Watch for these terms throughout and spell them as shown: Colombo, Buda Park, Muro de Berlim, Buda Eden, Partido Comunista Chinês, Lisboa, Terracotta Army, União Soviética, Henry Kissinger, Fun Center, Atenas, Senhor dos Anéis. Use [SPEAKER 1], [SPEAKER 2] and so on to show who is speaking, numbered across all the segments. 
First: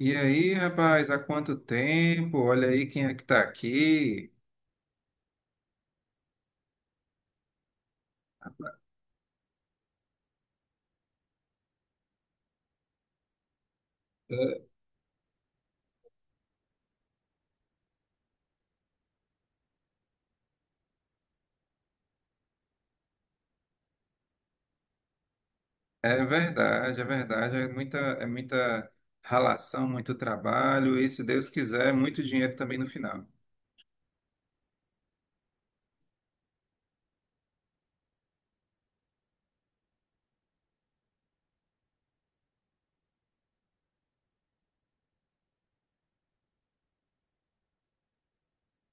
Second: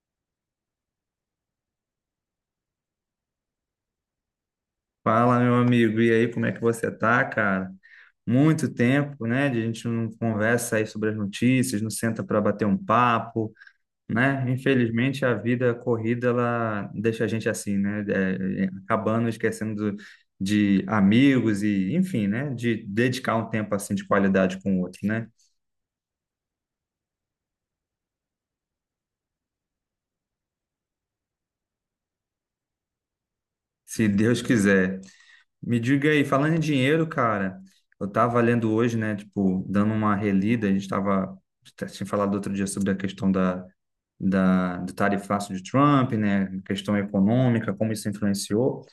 [SPEAKER 1] E aí, rapaz, há quanto tempo? Olha aí quem é que tá aqui.
[SPEAKER 2] Fala, meu amigo. E aí, como é que você tá, cara? Muito tempo, né? de A gente não conversa aí sobre as notícias, não senta para bater um papo, né?
[SPEAKER 1] É
[SPEAKER 2] Infelizmente, a vida corrida, ela deixa a gente assim, né? Acabando esquecendo de amigos e, enfim, né? De dedicar um tempo assim de qualidade com o outro, né?
[SPEAKER 1] é verdade, é verdade. É muita ralação, muito trabalho e, se Deus quiser, muito dinheiro também no final.
[SPEAKER 2] Se Deus quiser. Me diga aí, falando em dinheiro, cara, eu tava lendo hoje, né, tipo, dando uma relida, a gente tava, tinha falado outro dia sobre a questão da, do tarifaço de Trump, né, questão econômica, como isso influenciou.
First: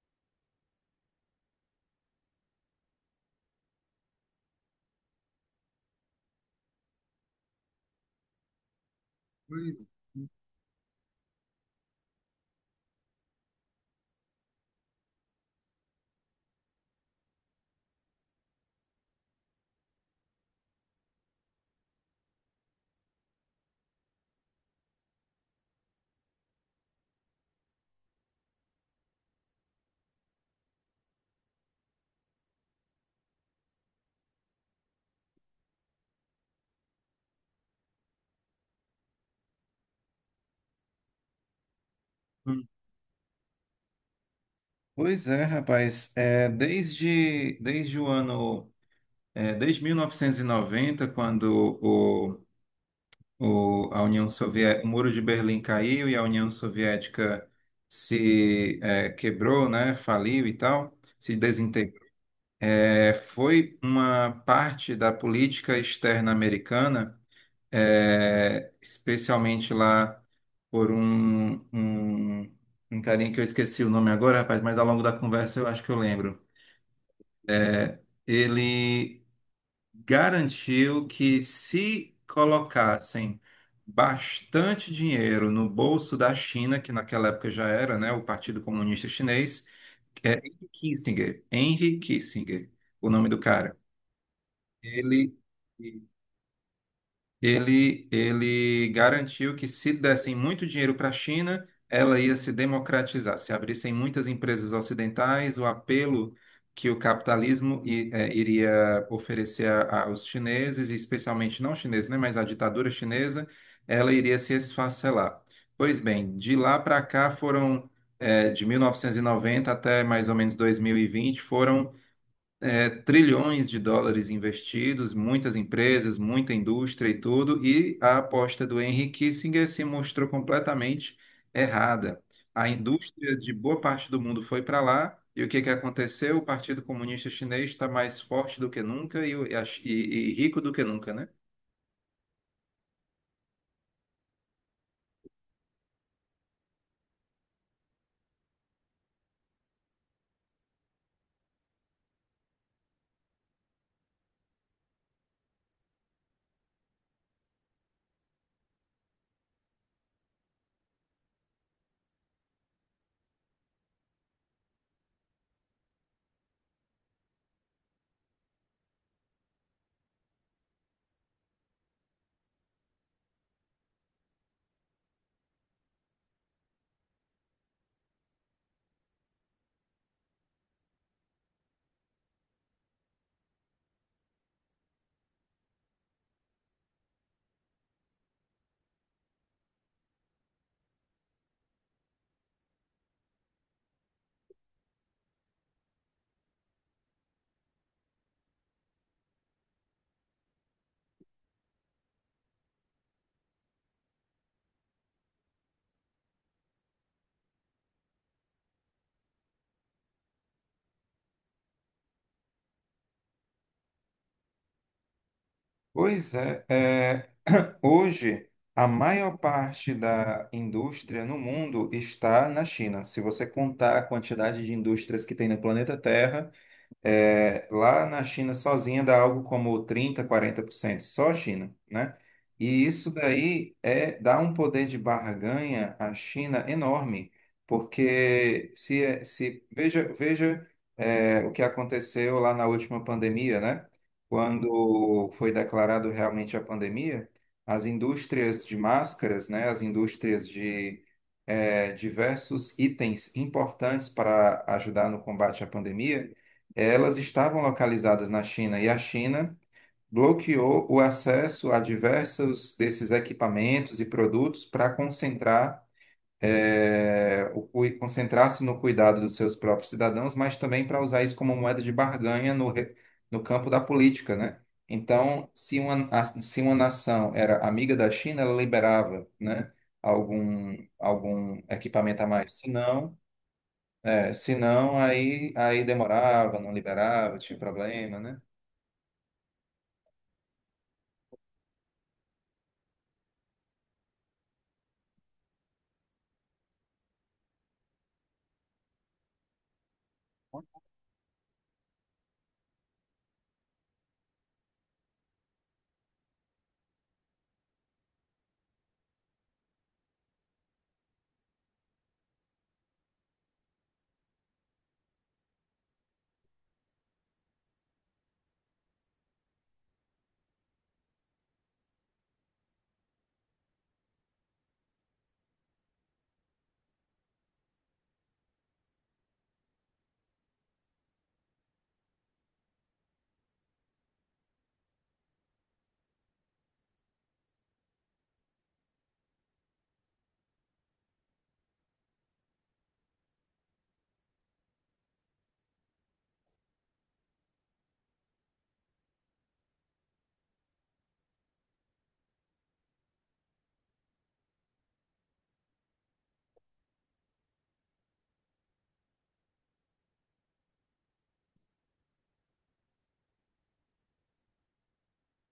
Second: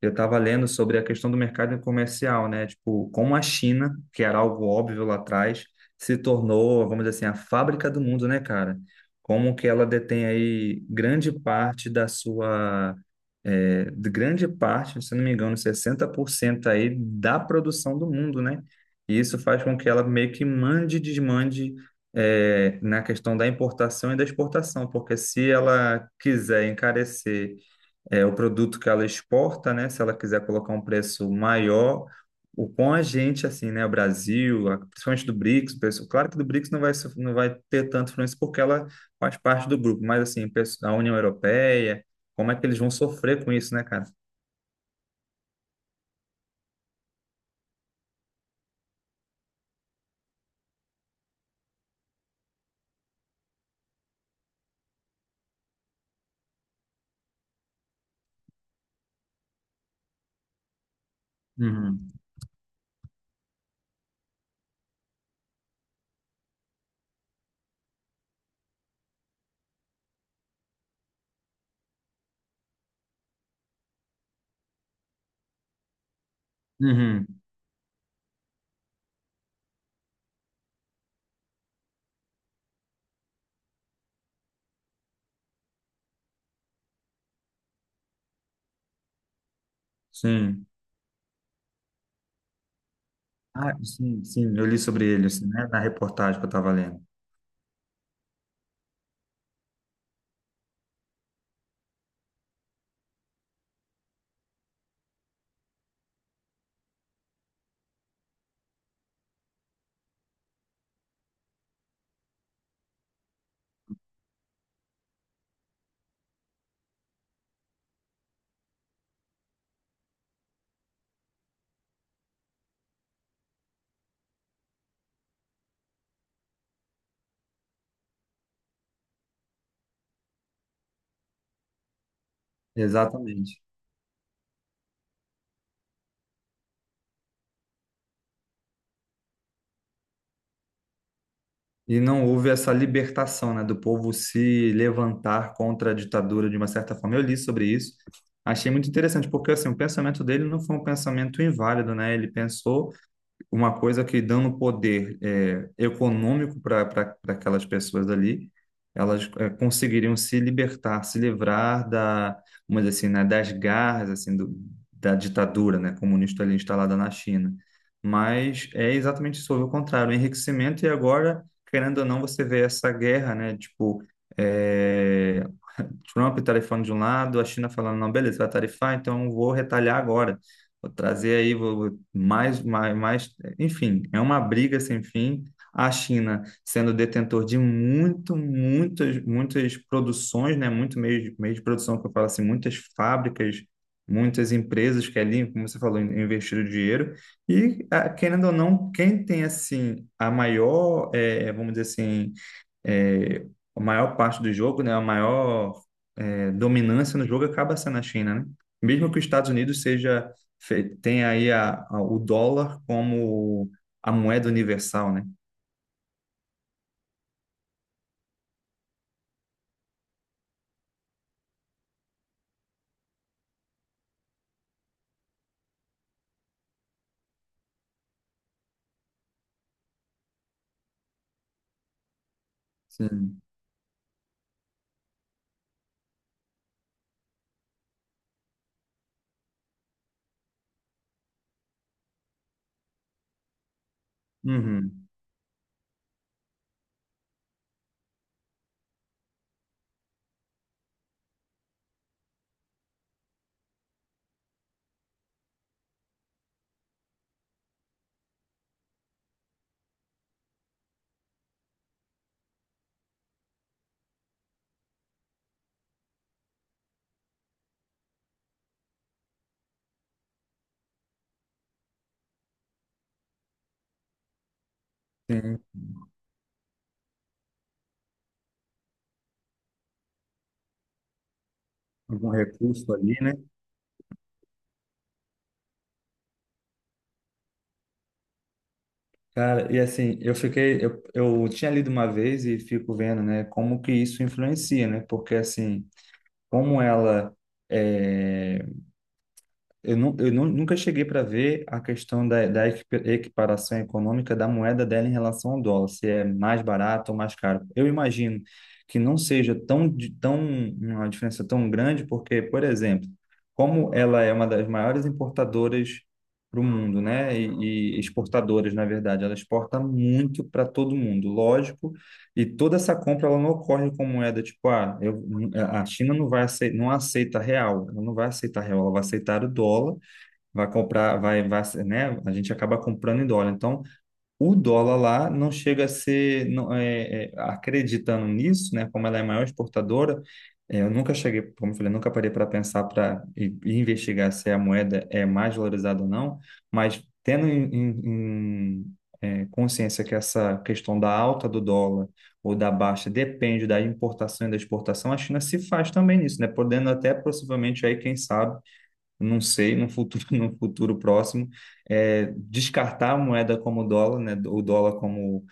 [SPEAKER 2] Eu estava lendo sobre a questão do mercado comercial, né? Tipo, como a China, que era algo óbvio lá atrás, se tornou, vamos dizer assim, a fábrica do mundo, né, cara? Como que ela
[SPEAKER 1] Pois,
[SPEAKER 2] detém aí grande parte da sua, de grande parte, se não me engano, 60% aí da produção do mundo, né? E isso faz com que ela meio que mande e desmande na questão da importação e da exportação, porque se ela quiser encarecer o produto que ela exporta, né? Se ela quiser colocar um preço maior, o com a gente, assim, né? O Brasil, principalmente do BRICS, claro que do BRICS não vai, não vai ter tanto influência porque ela faz parte do grupo, mas assim, a União Europeia, como é que
[SPEAKER 1] hum.
[SPEAKER 2] eles vão sofrer com isso, né, cara?
[SPEAKER 1] Pois é, rapaz. É, desde o ano, é, desde 1990, quando a União Soviética, o Muro de Berlim caiu e a União Soviética se quebrou, né? Faliu e tal, se desintegrou.
[SPEAKER 2] Uhum.
[SPEAKER 1] É, foi uma parte da política externa americana, especialmente lá por um carinha que eu esqueci o nome agora, rapaz, mas ao longo da conversa eu acho que eu lembro.
[SPEAKER 2] Uhum.
[SPEAKER 1] É, ele garantiu que se colocassem bastante dinheiro no bolso da China, que naquela época já era, né, o Partido Comunista Chinês,
[SPEAKER 2] Sim.
[SPEAKER 1] Henry Kissinger, Henry Kissinger, o nome do
[SPEAKER 2] Ah,
[SPEAKER 1] cara.
[SPEAKER 2] sim, sim, eu li sobre ele,
[SPEAKER 1] ele,
[SPEAKER 2] assim, né? Na reportagem que eu estava lendo.
[SPEAKER 1] ele, ele garantiu que se dessem muito dinheiro para a China, ela ia se democratizar. Se abrissem muitas empresas ocidentais, o apelo que o capitalismo iria oferecer aos chineses, e especialmente não chineses, né, mas à ditadura chinesa, ela iria se esfacelar. Pois bem, de lá para cá foram, de 1990 até mais ou menos 2020 foram trilhões de dólares investidos, muitas empresas, muita indústria e tudo, e a aposta do Henry Kissinger se mostrou completamente errada. A indústria de
[SPEAKER 2] Exatamente.
[SPEAKER 1] boa parte do mundo foi para lá, e o que que aconteceu? O Partido Comunista Chinês está mais forte do que nunca e, e rico do que nunca, né?
[SPEAKER 2] E não houve essa libertação, né, do povo se levantar contra a ditadura de uma certa forma. Eu li sobre isso, achei muito interessante, porque assim, o pensamento dele não foi um pensamento inválido, né? Ele pensou uma coisa que dando poder econômico para aquelas pessoas ali, elas conseguiriam se libertar, se livrar da, vamos dizer assim, né, das garras assim do, da ditadura, né, comunista ali instalada na China. Mas é exatamente sobre o contrário, o enriquecimento e agora, querendo ou não, você vê essa guerra, né, tipo é, Trump tarifando de um lado, a China falando, não, beleza, vai tarifar, então vou retalhar agora. Vou trazer aí vou, mais, mais, mais. Enfim, é uma briga sem fim. A China sendo detentor de muito, muitas, muitas produções, né? Muito meio, meio de produção, que eu falo assim, muitas fábricas, muitas empresas que ali, como você falou, investiram dinheiro. E, ah, querendo ou não, quem tem, assim, a maior, vamos dizer assim, é, a maior parte do jogo, né, a maior dominância no jogo acaba sendo a China, né? Mesmo que os Estados Unidos seja tenha aí o dólar como a moeda universal, né?
[SPEAKER 1] Pois é, hoje a maior parte da indústria no mundo está na China. Se você contar a quantidade de indústrias que tem no planeta Terra, lá na China sozinha dá algo como 30, 40% só a China, né? E isso
[SPEAKER 2] Sim.
[SPEAKER 1] daí dá um poder de barganha à China enorme, porque se, é, se veja o que aconteceu lá na última pandemia, né?
[SPEAKER 2] Uhum.
[SPEAKER 1] Quando foi declarado realmente a pandemia, as indústrias de máscaras, né? As indústrias de diversos itens importantes para ajudar no combate à pandemia elas estavam localizadas na China, e a China bloqueou o acesso a diversos desses equipamentos e produtos para concentrar, concentrar-se no cuidado dos seus próprios cidadãos, mas também para usar isso como moeda de barganha no campo da política, né? Então,
[SPEAKER 2] Tem
[SPEAKER 1] se uma nação era amiga da China, ela liberava, né, algum equipamento a
[SPEAKER 2] algum
[SPEAKER 1] mais. Se
[SPEAKER 2] recurso ali,
[SPEAKER 1] não,
[SPEAKER 2] né?
[SPEAKER 1] senão aí demorava, não liberava, tinha problema, né?
[SPEAKER 2] Cara, e assim, eu fiquei, eu tinha lido uma vez e fico vendo, né, como que isso influencia, né? Porque assim, como ela é, Eu nunca cheguei para ver a questão da equiparação econômica da moeda dela em relação ao dólar, se é mais barato ou mais caro. Eu imagino que não seja tão, tão uma diferença tão grande, porque, por exemplo, como ela é uma das maiores importadoras para o mundo, né? E exportadoras, na verdade, ela exporta muito para todo mundo. Lógico, e toda essa compra ela não ocorre com moeda, tipo, ah, eu, a China não vai aceitar, não aceita real, ela não vai aceitar real, ela vai aceitar o dólar, vai comprar, vai, vai, né? A gente acaba comprando em dólar. Então, o dólar lá não chega a ser, não, acreditando nisso, né? Como ela é a maior exportadora, é, eu nunca cheguei, como eu falei, nunca parei para pensar para investigar se a moeda é mais valorizada ou não, mas tendo em consciência que essa questão da alta do dólar ou da baixa depende da importação e da exportação, a China se faz também nisso, né? Podendo até possivelmente aí, quem sabe não sei, no futuro, no futuro próximo, é, descartar a moeda como o dólar, né, o dólar como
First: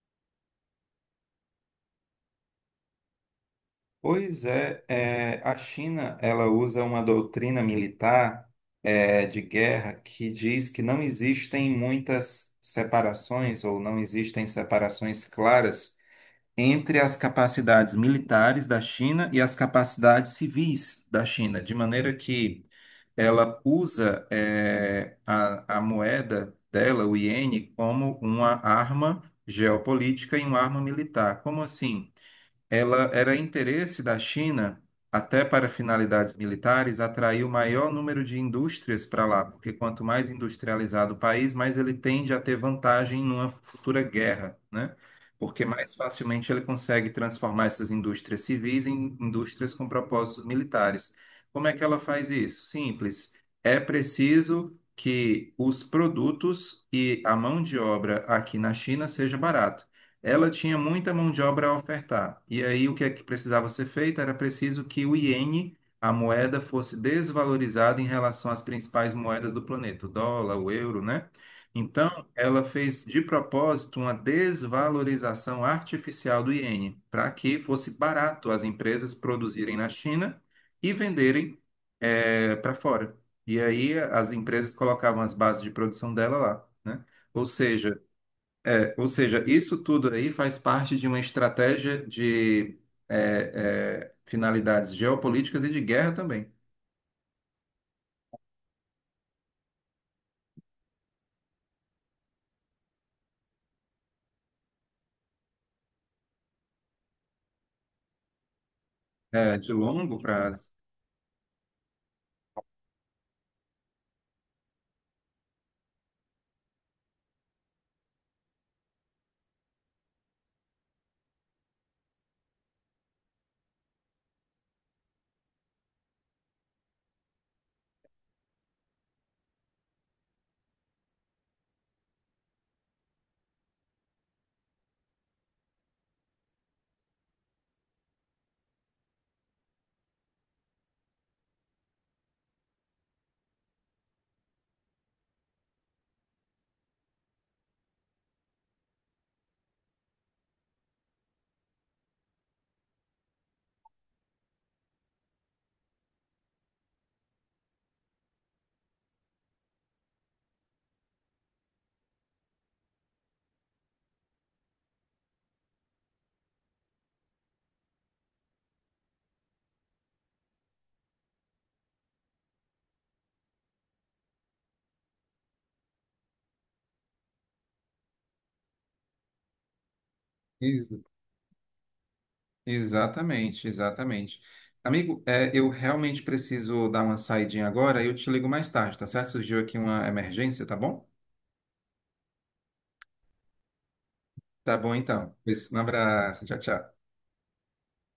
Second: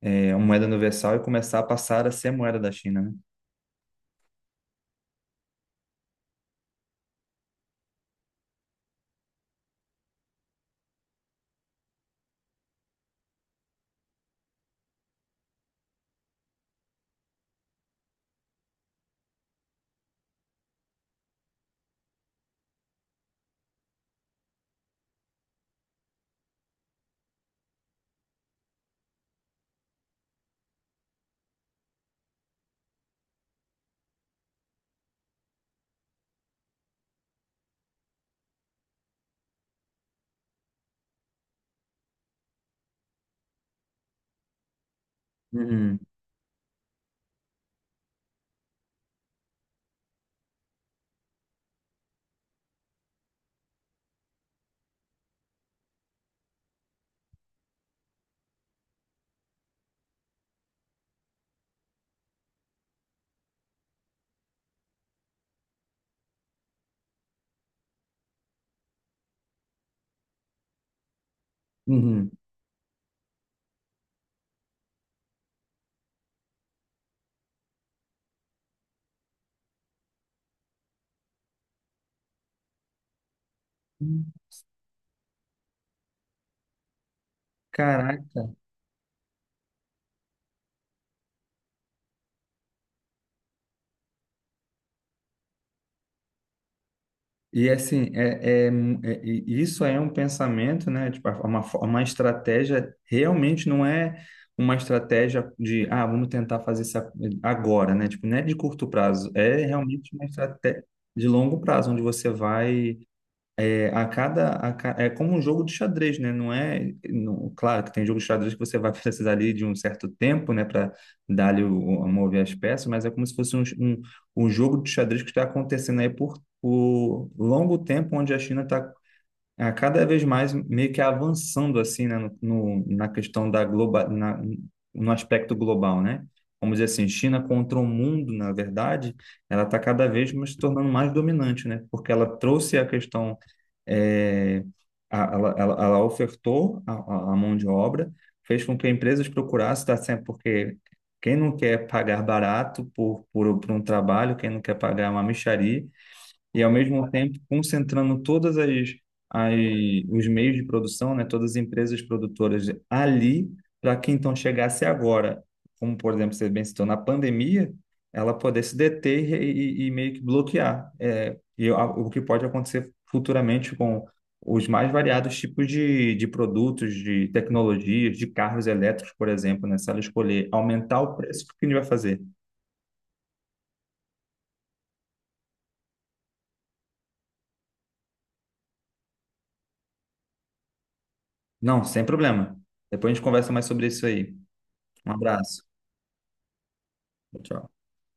[SPEAKER 2] uma moeda universal e começar a passar a ser a moeda da China, né?
[SPEAKER 1] Pois é, a China ela usa uma doutrina militar de guerra que diz que não existem muitas separações ou não existem separações claras entre as capacidades militares da China e as capacidades civis da China, de maneira que ela usa a moeda dela, o iene, como uma arma geopolítica e uma arma militar. Como assim? Ela era interesse da China, até para finalidades militares, atrair o maior número de indústrias para lá, porque quanto mais industrializado o país, mais ele tende a ter vantagem numa futura guerra, né? Porque mais
[SPEAKER 2] Uhum,
[SPEAKER 1] facilmente ele consegue transformar essas indústrias civis em indústrias com propósitos militares. Como é que ela faz isso? Simples. É preciso que os produtos e a mão de obra aqui na China seja barata, ela tinha muita mão de obra a ofertar. E aí o que é que precisava ser feito? Era preciso que o iene, a moeda, fosse desvalorizada em relação às principais moedas do planeta, o dólar, o euro, né? Então,
[SPEAKER 2] uhum.
[SPEAKER 1] ela fez de propósito uma desvalorização artificial do iene, para que fosse barato as empresas produzirem na China e venderem para fora. E aí as empresas colocavam as bases de produção dela lá, né? Ou seja,
[SPEAKER 2] Caraca.
[SPEAKER 1] ou seja, isso tudo aí faz parte de uma estratégia de finalidades geopolíticas e de guerra também,
[SPEAKER 2] E assim, e isso é um pensamento, né? Tipo, é uma, é uma estratégia, realmente não é uma estratégia de, ah, vamos tentar fazer isso agora, né? Tipo, não é de curto prazo, é
[SPEAKER 1] de
[SPEAKER 2] realmente
[SPEAKER 1] longo
[SPEAKER 2] uma
[SPEAKER 1] prazo.
[SPEAKER 2] estratégia de longo prazo, onde você vai a cada, é como um jogo de xadrez, né? Não é, não- claro que tem jogo de xadrez que você vai precisar ali de um certo tempo, né, para dar ali o, mover as peças, mas é como se fosse um jogo de xadrez que está acontecendo aí por longo tempo, onde a China está é, cada vez mais meio que avançando assim, né, no, na questão da global, na, no aspecto global, né? Vamos dizer assim, China contra o mundo, na verdade, ela está cada vez mais se tornando mais dominante, né? Porque ela trouxe a questão, é, ela ofertou a, a mão de obra, fez com que empresas procurassem, tá sempre porque quem não quer pagar barato por um trabalho, quem não quer pagar uma mixaria, e ao mesmo tempo concentrando todas as, as os meios de produção, né, todas as empresas produtoras ali, para que então chegasse agora, como por exemplo você bem citou, na pandemia, ela poder se deter e meio que bloquear o que pode acontecer futuramente com os mais variados tipos de produtos, de tecnologias, de carros elétricos, por exemplo, né? Se ela escolher
[SPEAKER 1] Ex-
[SPEAKER 2] aumentar o preço, o que a gente vai fazer?
[SPEAKER 1] Exatamente, exatamente. Amigo, eu realmente preciso dar uma saidinha agora e eu te ligo mais tarde, tá certo? Surgiu aqui uma emergência, tá bom?
[SPEAKER 2] Não, sem problema. Depois a gente conversa mais sobre isso aí.
[SPEAKER 1] Tá bom
[SPEAKER 2] Um
[SPEAKER 1] então.
[SPEAKER 2] abraço.
[SPEAKER 1] Pois, um abraço, tchau, tchau.
[SPEAKER 2] Tchau.